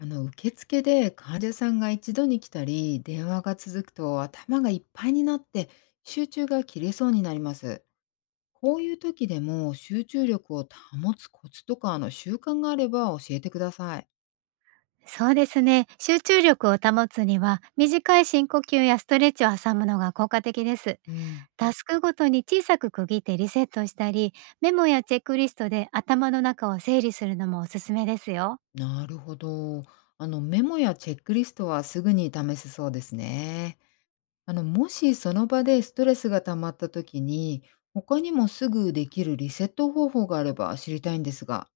受付で患者さんが一度に来たり電話が続くと頭がいっぱいになって集中が切れそうになります。こういう時でも集中力を保つコツとか習慣があれば教えてください。そうですね。集中力を保つには、短い深呼吸やストレッチを挟むのが効果的です。うん、タスクごとに小さく区切ってリセットしたり、メモやチェックリストで頭の中を整理するのもおすすめですよ。なるほど。メモやチェックリストはすぐに試せそうですね。もしその場でストレスが溜まった時に他にもすぐできるリセット方法があれば知りたいんですが。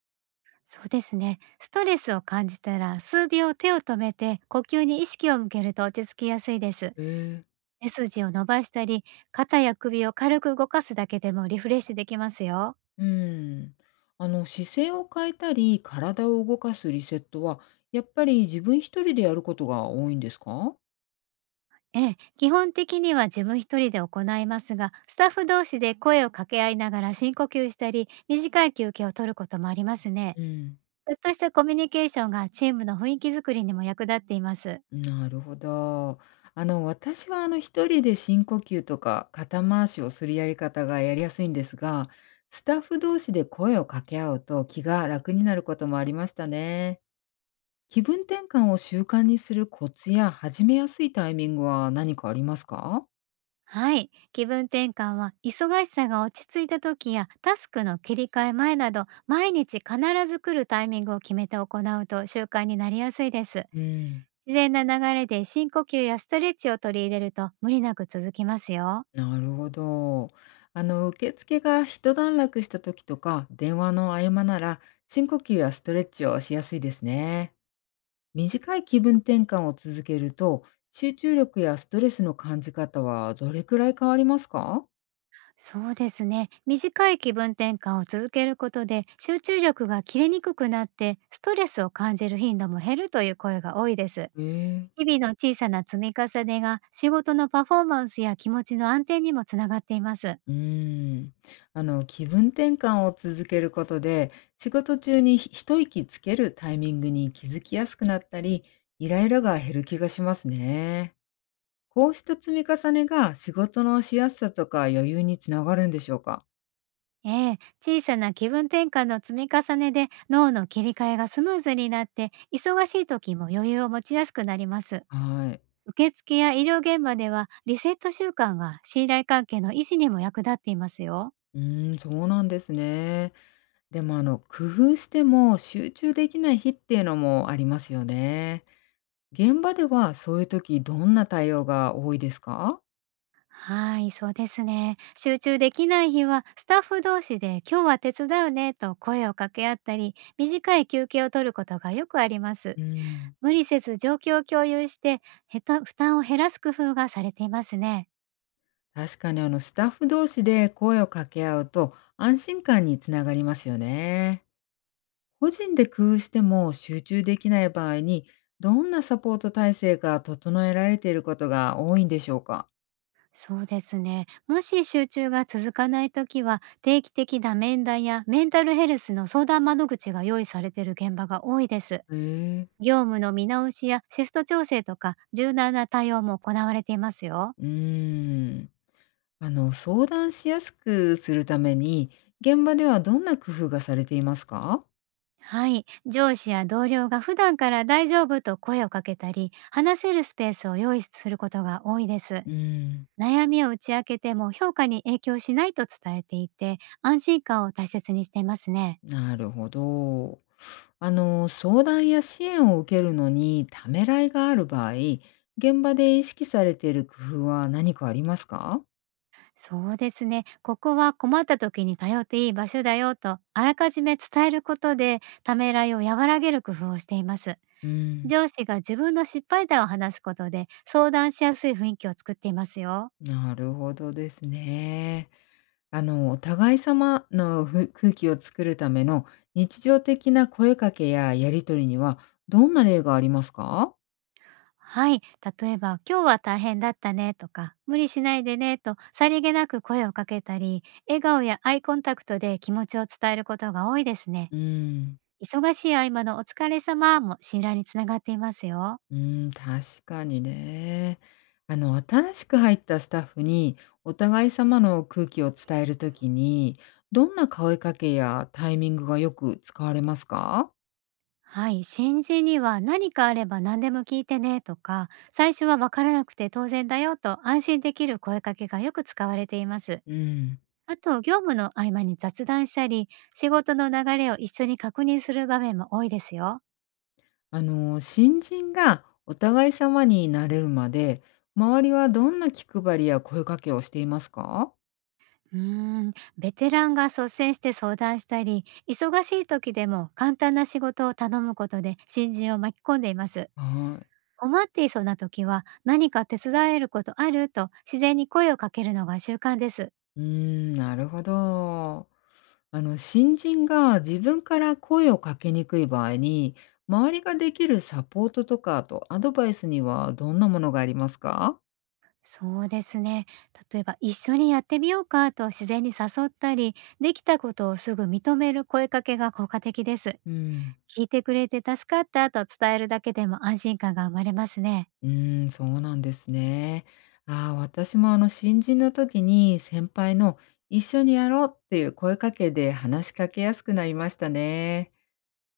そうですね。ストレスを感じたら、数秒手を止めて、呼吸に意識を向けると落ち着きやすいです。へえ。背筋を伸ばしたり、肩や首を軽く動かすだけでもリフレッシュできますよ。うーん。姿勢を変えたり、体を動かすリセットは、やっぱり自分一人でやることが多いんですか？ええ、基本的には自分一人で行いますが、スタッフ同士で声を掛け合いながら深呼吸したり、短い休憩を取ることもありますね。うん。ちょっとしたコミュニケーションがチームの雰囲気づくりにも役立っています。なるほど。私は一人で深呼吸とか肩回しをするやり方がやりやすいんですが、スタッフ同士で声を掛け合うと気が楽になることもありましたね。気分転換を習慣にするコツや始めやすいタイミングは何かありますか？はい。気分転換は、忙しさが落ち着いた時や、タスクの切り替え前など、毎日必ず来るタイミングを決めて行うと習慣になりやすいです。うん。自然な流れで深呼吸やストレッチを取り入れると無理なく続きますよ。なるほど。受付が一段落した時とか、電話の合間なら、深呼吸やストレッチをしやすいですね。短い気分転換を続けると、集中力やストレスの感じ方はどれくらい変わりますか？そうですね。短い気分転換を続けることで、集中力が切れにくくなって、ストレスを感じる頻度も減るという声が多いです。へえ。日々の小さな積み重ねが、仕事のパフォーマンスや気持ちの安定にもつながっています。うーん。気分転換を続けることで、仕事中に一息つけるタイミングに気づきやすくなったり、イライラが減る気がしますね。こうした積み重ねが仕事のしやすさとか余裕につながるんでしょうか？ええ、小さな気分転換の積み重ねで、脳の切り替えがスムーズになって、忙しい時も余裕を持ちやすくなります。はい。受付や医療現場では、リセット習慣が信頼関係の維持にも役立っていますよ。うーん、そうなんですね。でも工夫しても集中できない日っていうのもありますよね。現場ではそういう時どんな対応が多いですか？はい、そうですね。集中できない日は、スタッフ同士で「今日は手伝うね」と声を掛け合ったり、短い休憩を取ることがよくあります。うん、無理せず状況を共有して、へた負担を減らす工夫がされていますね。確かにスタッフ同士で声を掛け合うと安心感につながりますよね。個人で工夫しても集中できない場合に、どんなサポート体制が整えられていることが多いんでしょうか？そうですね。もし集中が続かないときは、定期的な面談やメンタルヘルスの相談窓口が用意されている現場が多いです。へえ。業務の見直しやシフト調整とか、柔軟な対応も行われていますよ。うーん。相談しやすくするために、現場ではどんな工夫がされていますか？はい、上司や同僚が普段から「大丈夫」と声をかけたり、話せるスペースを用意することが多いです。うーん、悩みを打ち明けても評価に影響しないと伝えていて、安心感を大切にしていますね。なるほど。相談や支援を受けるのにためらいがある場合、現場で意識されている工夫は何かありますか？そうですね。「ここは困った時に頼っていい場所だよ」と、あらかじめ伝えることで、ためらいを和らげる工夫をしています。うん、上司が自分の失敗談を話すことで、相談しやすい雰囲気を作っていますよ。なるほどですね。お互い様の空気を作るための日常的な声かけややり取りには、どんな例がありますか？はい。例えば、「今日は大変だったね」とか「無理しないでね」と、さりげなく声をかけたり、笑顔やアイコンタクトで気持ちを伝えることが多いですね。うーん、忙しい合間のお疲れ様も、信頼につながっていますよ。うん、確かにね。新しく入ったスタッフに、お互い様の空気を伝えるときに、どんな声かけやタイミングがよく使われますか？はい。新人には「何かあれば何でも聞いてね」とか「最初はわからなくて当然だよ」と、安心できる声かけがよく使われています。うん。あと、業務の合間に雑談したり、仕事の流れを一緒に確認する場面も多いですよ。新人がお互い様になれるまで、周りはどんな気配りや声かけをしていますか？うーベテランが率先して相談したり、忙しい時でも簡単な仕事を頼むことで、新人を巻き込んでいます。はい。困っていそうな時は「何か手伝えることある」と自然に声をかけるのが習慣です。うーん、なるほど。新人が自分から声をかけにくい場合に、周りができるサポートとか、あとアドバイスにはどんなものがありますか？そうですね。例えば「一緒にやってみようか」と自然に誘ったり、できたことをすぐ認める声かけが効果的です。「うん。聞いてくれて助かった」と伝えるだけでも、安心感が生まれますね。うーん、そうなんですね。ああ、私も新人の時に先輩の「一緒にやろう」っていう声かけで話しかけやすくなりましたね。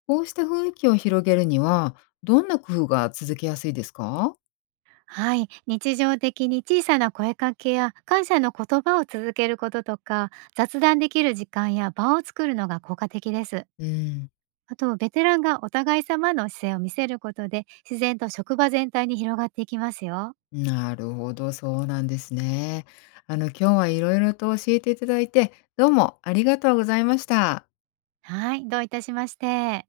こうした雰囲気を広げるには、どんな工夫が続けやすいですか？はい、日常的に小さな声かけや感謝の言葉を続けることとか、雑談できる時間や場を作るのが効果的です。うん。あと、ベテランがお互い様の姿勢を見せることで、自然と職場全体に広がっていきますよ。なるほど、そうなんですね。今日はいろいろと教えていただいて、どうもありがとうございました。はい、どういたしまして。